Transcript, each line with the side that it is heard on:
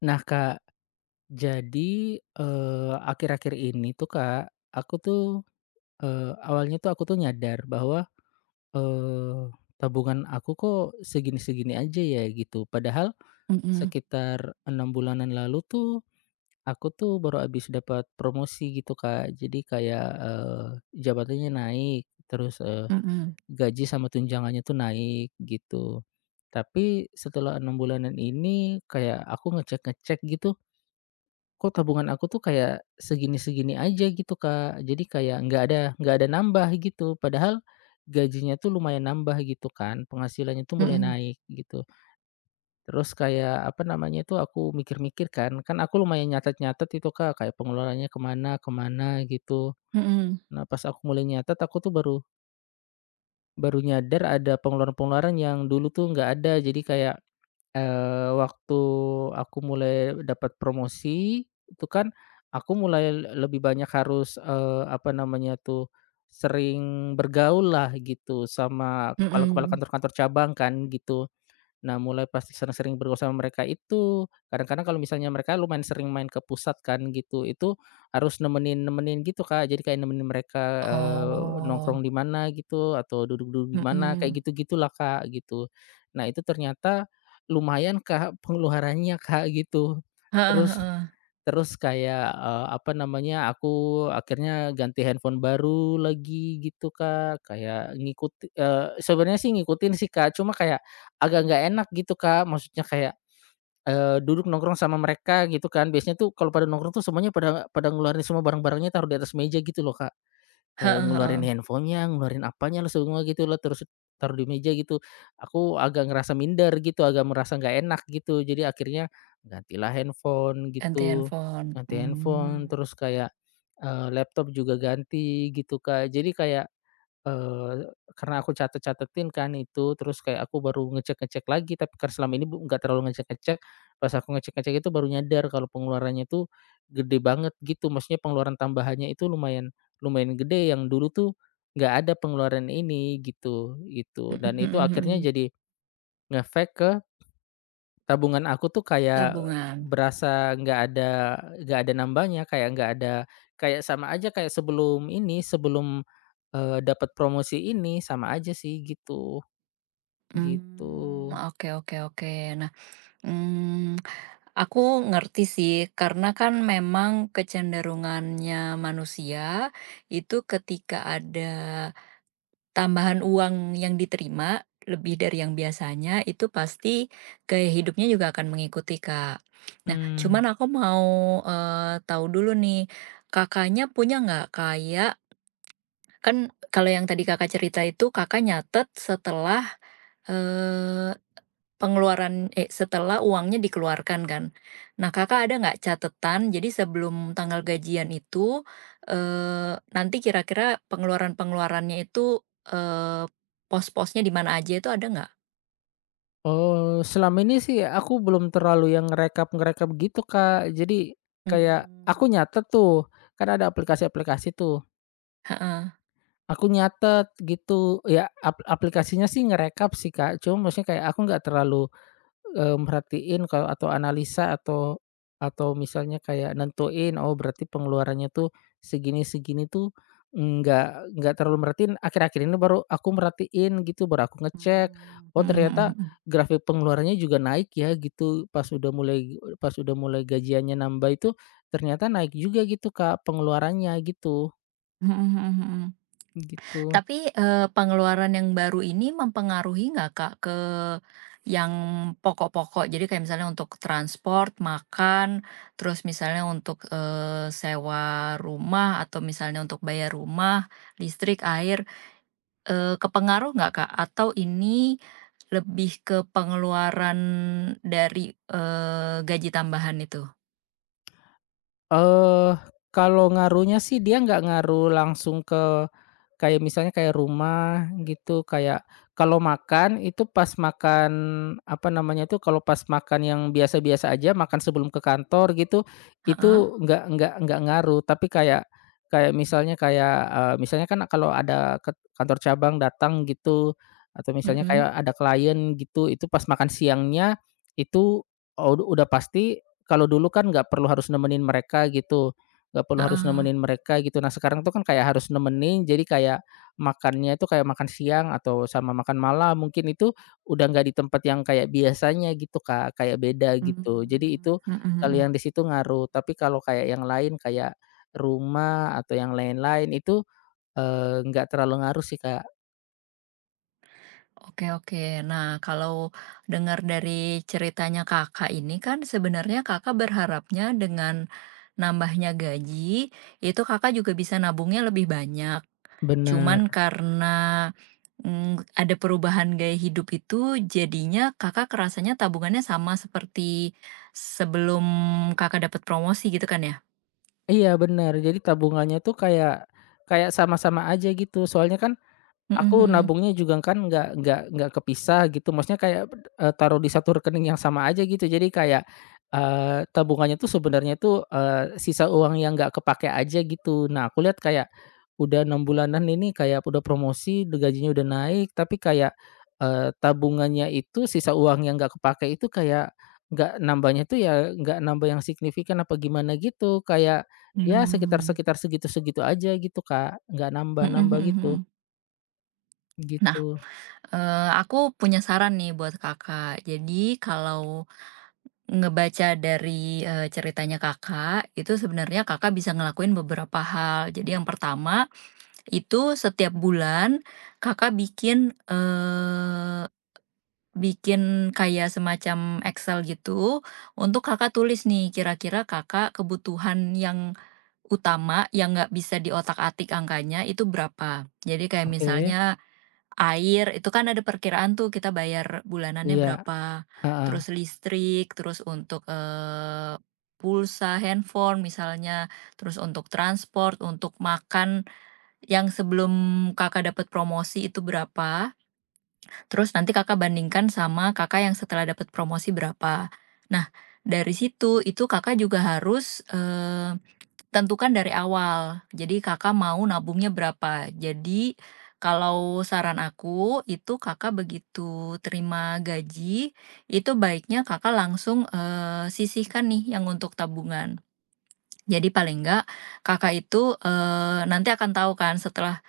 left: Nah Kak, jadi, akhir-akhir ini tuh Kak, aku tuh, awalnya tuh aku tuh nyadar bahwa, eee, tabungan aku kok segini-segini aja ya gitu. Padahal
right: Mhm
left: sekitar 6 bulanan lalu tuh, aku tuh baru habis dapat promosi gitu Kak. Jadi kayak, jabatannya naik, terus,
right: mhm
left: gaji sama tunjangannya tuh naik gitu. Tapi setelah 6 bulanan ini kayak aku ngecek-ngecek gitu, kok tabungan aku tuh kayak segini-segini aja gitu, Kak. Jadi kayak nggak ada nambah gitu. Padahal gajinya tuh lumayan nambah gitu kan, penghasilannya tuh mulai
right: mhm
left: naik gitu. Terus kayak apa namanya tuh aku mikir-mikir kan, kan aku lumayan nyatet-nyatet itu, Kak, kayak pengeluarannya kemana kemana gitu.
right: mhm
left: Nah, pas aku mulai nyatet aku tuh baru baru nyadar ada pengeluaran-pengeluaran yang dulu tuh nggak ada. Jadi kayak waktu aku mulai dapat promosi, itu kan aku mulai lebih banyak harus, apa namanya tuh, sering bergaul lah gitu sama kepala-kepala
right: mhm.
left: kantor-kantor cabang kan gitu. Nah, mulai pasti sering-sering bergaul sama mereka itu, kadang-kadang kalau misalnya mereka lumayan sering main ke pusat kan gitu, itu harus nemenin-nemenin gitu, Kak. Jadi kayak nemenin mereka,
right: Oh,
left: nongkrong di mana gitu, atau duduk-duduk di mana,
right: mhm.
left: kayak gitu-gitulah, Kak, gitu. Nah, itu ternyata lumayan, Kak, pengeluarannya, Kak, gitu.
right: Heeh
left: Terus
right: heeh.
left: Terus kayak, apa namanya, aku akhirnya ganti handphone baru lagi gitu, Kak, kayak ngikuti sebenarnya sih ngikutin sih, Kak, cuma kayak agak nggak enak gitu, Kak, maksudnya kayak, duduk nongkrong sama mereka gitu kan, biasanya tuh kalau pada nongkrong tuh semuanya pada pada ngeluarin semua barang-barangnya taruh di atas meja gitu loh, Kak. Kayak
right: Heeh heeh.
left: ngeluarin handphonenya, ngeluarin apanya lah semua gitu lah, terus taruh di meja gitu. Aku agak ngerasa minder gitu, agak merasa nggak enak gitu. Jadi akhirnya gantilah handphone
right: Ganti
left: gitu,
right: handphone.
left: ganti handphone
right: Mmm.
left: terus kayak, laptop juga ganti gitu, Kak. Jadi kayak Eee, karena aku catet-catetin kan itu, terus kayak aku baru ngecek-ngecek lagi, tapi karena selama ini nggak terlalu ngecek-ngecek, pas aku ngecek-ngecek itu baru nyadar kalau pengeluarannya tuh gede banget gitu, maksudnya pengeluaran tambahannya itu lumayan lumayan gede, yang dulu tuh nggak ada pengeluaran ini gitu gitu, dan
right: Mhm
left: itu
right: mhm
left: akhirnya
right: mhm.
left: jadi ngefek ke tabungan aku tuh kayak
right: Tabungan.
left: berasa nggak ada nambahnya, kayak nggak ada kayak sama aja kayak sebelum ini, sebelum, dapat promosi ini, sama aja sih gitu, gitu.
right: Mmm, oke oke oke. Nah, mmm, aku ngerti sih karena kan memang kecenderungannya manusia itu ketika ada tambahan uang yang diterima, lebih dari yang biasanya, itu pasti gaya hidupnya juga akan mengikuti, Kak. Nah,
left: Hmm.
right: cuman aku mau, tahu dulu nih, Kakaknya punya nggak kayak kan kalau yang tadi Kakak cerita itu Kakak nyatet setelah uangnya dikeluarkan kan. Nah, Kakak ada nggak catatan? Jadi sebelum tanggal gajian itu, nanti kira-kira pengeluaran-pengeluarannya itu, eee, pos-posnya di mana aja itu ada nggak?
left: Oh, selama ini sih aku belum terlalu yang ngerekap-ngerekap gitu, Kak. Jadi kayak aku
right: Mmm.
left: nyatet tuh, kan ada aplikasi-aplikasi tuh,
right: Heeh.
left: aku nyatet gitu, ya aplikasinya sih ngerekap sih, Kak, cuma maksudnya kayak aku nggak terlalu merhatiin kalau atau analisa atau misalnya kayak nentuin, oh berarti pengeluarannya tuh segini-segini tuh nggak terlalu merhatiin, akhir-akhir ini baru aku merhatiin gitu, baru aku ngecek, oh
right: Mhm
left: ternyata
right: mhm mhm.
left: grafik pengeluarannya juga naik ya gitu, pas udah mulai gajiannya nambah itu ternyata naik juga gitu Kak, pengeluarannya gitu,
right: Mhm mhm mhm.
left: gitu.
right: Tapi, pengeluaran yang baru ini mempengaruhi nggak, Kak, ke yang pokok-pokok? Jadi kayak misalnya untuk transport, makan, terus misalnya untuk, sewa rumah atau misalnya untuk bayar rumah, listrik, air, kepengaruh nggak, Kak? Atau ini lebih ke pengeluaran dari, gaji tambahan itu?
left: Eh kalau ngaruhnya sih dia nggak ngaruh langsung ke kayak misalnya kayak rumah gitu, kayak kalau makan itu pas makan, apa namanya tuh, kalau pas makan yang biasa-biasa aja, makan sebelum ke kantor gitu,
right: Heeh,
left: itu nggak ngaruh. Tapi kayak kayak misalnya kayak, misalnya kan kalau ada ke kantor cabang datang gitu, atau misalnya
right: mhm,
left: kayak ada klien gitu, itu pas makan siangnya itu, udah pasti kalau dulu kan nggak perlu harus nemenin mereka gitu. Nggak perlu harus
right: heeh.
left: nemenin mereka gitu. Nah, sekarang tuh kan kayak harus nemenin, jadi kayak makannya itu kayak makan siang atau sama makan malam mungkin itu udah nggak di tempat yang kayak biasanya gitu, Kak, kayak beda gitu. Jadi
right: Mmm,
left: itu
right: mhm
left: kalau
right: mhm.
left: yang di situ ngaruh, tapi kalau kayak yang lain kayak rumah atau yang lain-lain itu, nggak terlalu ngaruh sih, Kak.
right: Oke oke. Nah, kalau dengar dari ceritanya Kakak ini kan sebenarnya Kakak berharapnya dengan nambahnya gaji, itu Kakak juga bisa nabungnya lebih banyak. Cuman
left: Bener.
right: karena, ada perubahan gaya hidup itu jadinya Kakak kerasanya tabungannya sama seperti sebelum Kakak dapat promosi gitu kan ya?
left: Iya bener, jadi tabungannya tuh kayak kayak sama-sama aja gitu, soalnya kan
right: Mhm
left: aku
right: mhm.
left: nabungnya juga kan nggak kepisah gitu, maksudnya kayak, taruh di satu rekening yang sama aja gitu. Jadi kayak, tabungannya tuh sebenarnya tuh, sisa uang yang nggak kepake aja gitu. Nah, aku lihat kayak udah 6 bulanan ini kayak udah promosi, udah gajinya udah naik, tapi kayak, tabungannya itu sisa uang yang nggak kepake itu kayak nggak nambahnya tuh ya nggak nambah yang signifikan apa gimana gitu, kayak
right: Iya.
left: ya sekitar
right: Mmm.
left: sekitar segitu-segitu aja gitu, Kak, nggak
right: Mhm mhm
left: nambah-nambah gitu,
right: mhm. Nah,
left: gitu.
right: aku punya saran nih buat Kakak. Jadi kalau ngebaca dari, ceritanya Kakak, itu sebenarnya Kakak bisa ngelakuin beberapa hal. Jadi yang pertama, itu setiap bulan Kakak bikin kayak semacam Excel gitu, untuk Kakak tulis nih, kira-kira Kakak kebutuhan yang utama, yang nggak bisa diotak atik angkanya, itu berapa. Jadi kayak
left: Oke,
right: misalnya air, itu kan ada perkiraan tuh kita bayar bulanannya
left: iya,
right: berapa,
left: heeh.
right: terus listrik, terus untuk, pulsa handphone misalnya, terus untuk transport, untuk makan yang sebelum Kakak dapat promosi itu berapa, terus nanti Kakak bandingkan sama Kakak yang setelah dapat promosi berapa. Nah, dari situ itu Kakak juga harus, tentukan dari awal. Jadi Kakak mau nabungnya berapa. Jadi kalau saran aku itu Kakak begitu terima gaji, itu baiknya Kakak langsung, sisihkan nih yang untuk tabungan. Jadi paling enggak Kakak itu, nanti akan tahu kan setelah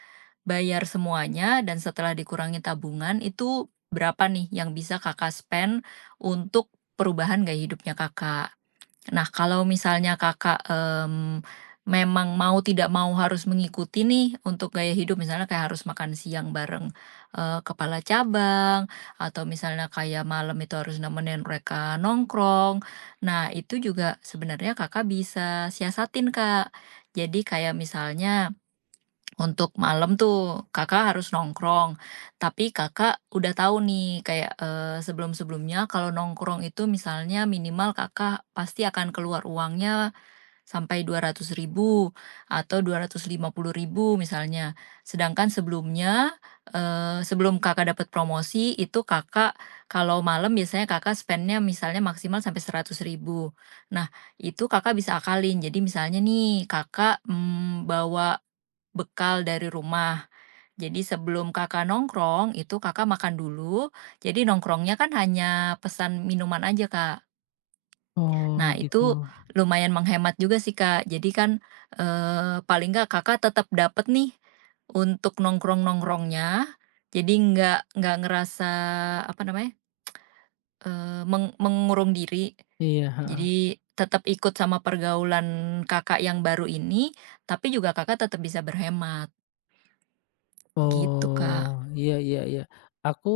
right: bayar semuanya dan setelah dikurangi tabungan itu berapa nih yang bisa Kakak spend untuk perubahan gaya hidupnya Kakak. Nah, kalau misalnya Kakak, memang mau tidak mau harus mengikuti nih untuk gaya hidup misalnya kayak harus makan siang bareng, kepala cabang atau misalnya kayak malam itu harus nemenin mereka nongkrong. Nah, itu juga sebenarnya Kakak bisa siasatin, Kak. Jadi kayak misalnya untuk malam tuh Kakak harus nongkrong, tapi Kakak udah tahu nih kayak, sebelum-sebelumnya kalau nongkrong itu misalnya minimal Kakak pasti akan keluar uangnya sampai 200 ribu atau 250 ribu misalnya. Sedangkan sebelumnya, sebelum Kakak dapat promosi itu Kakak kalau malam biasanya Kakak spendnya misalnya maksimal sampai 100 ribu. Nah, itu Kakak bisa akalin. Jadi misalnya nih Kakak, bawa bekal dari rumah. Jadi sebelum Kakak nongkrong, itu Kakak makan dulu, jadi nongkrongnya kan hanya pesan minuman aja, Kak. Nah,
left: Oh, gitu.
right: itu lumayan menghemat juga sih, Kak. Jadi kan, paling nggak Kakak tetap dapat nih untuk nongkrong-nongkrongnya, jadi nggak ngerasa, apa namanya, mengurung diri.
left: Iya, heeh.
right: Jadi tetap ikut sama pergaulan Kakak yang baru ini, tapi juga Kakak tetap bisa berhemat, gitu,
left: Oh,
right: Kak.
left: iya iya iya. Aku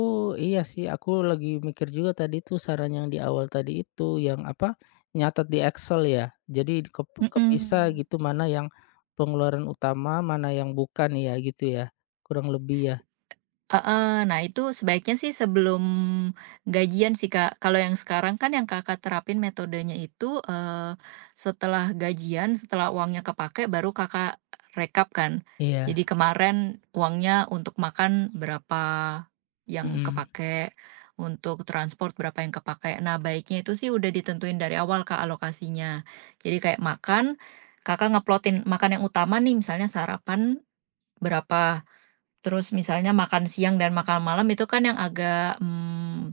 left: iya sih, aku lagi mikir juga tadi tuh saran yang di awal tadi itu, yang apa, nyatat di Excel ya. Jadi kepisah
right: Mhm,
left: gitu, mana yang pengeluaran utama, mana yang bukan ya, gitu ya, kurang lebih ya?
right: heeh. Nah, itu sebaiknya sih sebelum gajian sih, Kak. Kalau yang sekarang kan yang Kakak terapin metodenya itu, setelah gajian, setelah uangnya kepakai baru Kakak rekap kan. Jadi
left: Iya,
right: kemarin uangnya untuk makan berapa yang
left: mhm,
right: kepakai, untuk transport berapa yang kepakai. Nah, baiknya itu sih udah ditentuin dari awal, Kak, alokasinya. Jadi kayak makan, Kakak ngeplotin makan yang utama nih misalnya sarapan berapa. Terus misalnya makan siang dan makan malam itu kan yang agak,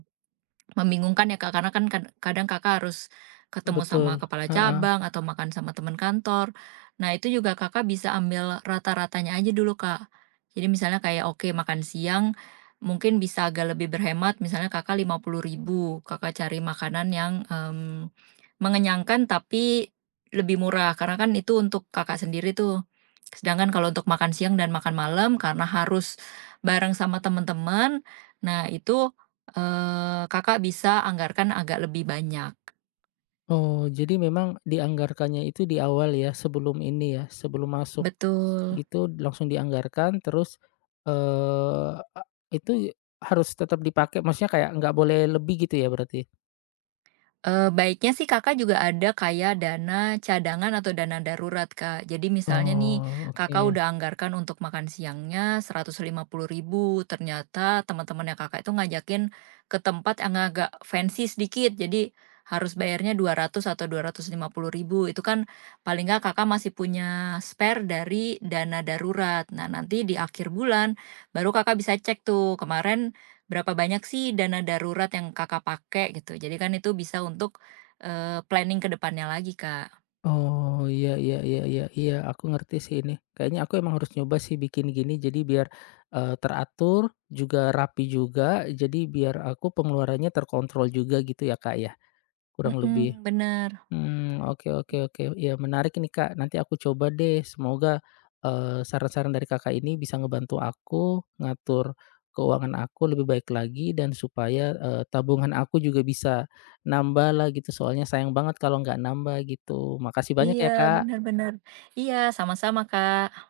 right: membingungkan ya, Kak, karena kan kadang Kakak harus ketemu
left: betul,
right: sama kepala
left: heeh.
right: cabang atau makan sama teman kantor. Nah, itu juga Kakak bisa ambil rata-ratanya aja dulu, Kak. Jadi misalnya kayak, oke, makan siang mungkin bisa agak lebih berhemat, misalnya Kakak 50 ribu Kakak cari makanan yang, mengenyangkan tapi lebih murah, karena kan itu untuk Kakak sendiri tuh. Sedangkan kalau untuk makan siang dan makan malam karena harus bareng sama teman-teman, nah itu Kakak bisa anggarkan agak lebih banyak.
left: Oh, jadi memang dianggarkannya itu di awal ya, sebelum ini ya, sebelum masuk?
right: Betul.
left: Gitu langsung dianggarkan terus, eee, a itu harus tetap dipakai maksudnya kayak nggak boleh lebih gitu ya berarti?
right: Eee, baiknya sih Kakak juga ada kayak dana cadangan atau dana darurat, Kak. Jadi misalnya nih,
left: Oh oke.
right: Kakak udah anggarkan untuk makan siangnya 150 ribu, ternyata teman-temannya Kakak itu ngajakin ke tempat yang agak fancy sedikit, jadi harus bayarnya 200 atau 250 ribu. Itu kan paling nggak Kakak masih punya spare dari dana darurat. Nah, nanti di akhir bulan baru Kakak bisa cek tuh, kemarin berapa banyak sih dana darurat yang Kakak pakai gitu? Jadi kan itu bisa untuk, planning ke depannya lagi, Kak.
left: Oh iya iya iya iya iya aku ngerti sih ini. Kayaknya aku emang harus nyoba sih bikin gini jadi biar, teratur, juga rapi juga, jadi biar aku pengeluarannya terkontrol juga gitu ya, Kak, ya? Kurang lebih.
right: Mhm, bener.
left: Hmm oke oke oke. Iya menarik ini Kak, nanti aku coba deh. Semoga, saran-saran dari Kakak ini bisa ngebantu aku ngatur keuangan aku lebih baik lagi dan supaya, tabungan aku juga bisa nambah lah gitu, soalnya sayang banget kalau nggak nambah gitu. Makasih banyak
right: Iya,
left: ya
right: bener
left: Kak.
right: bener. Iya, sama-sama, Kak.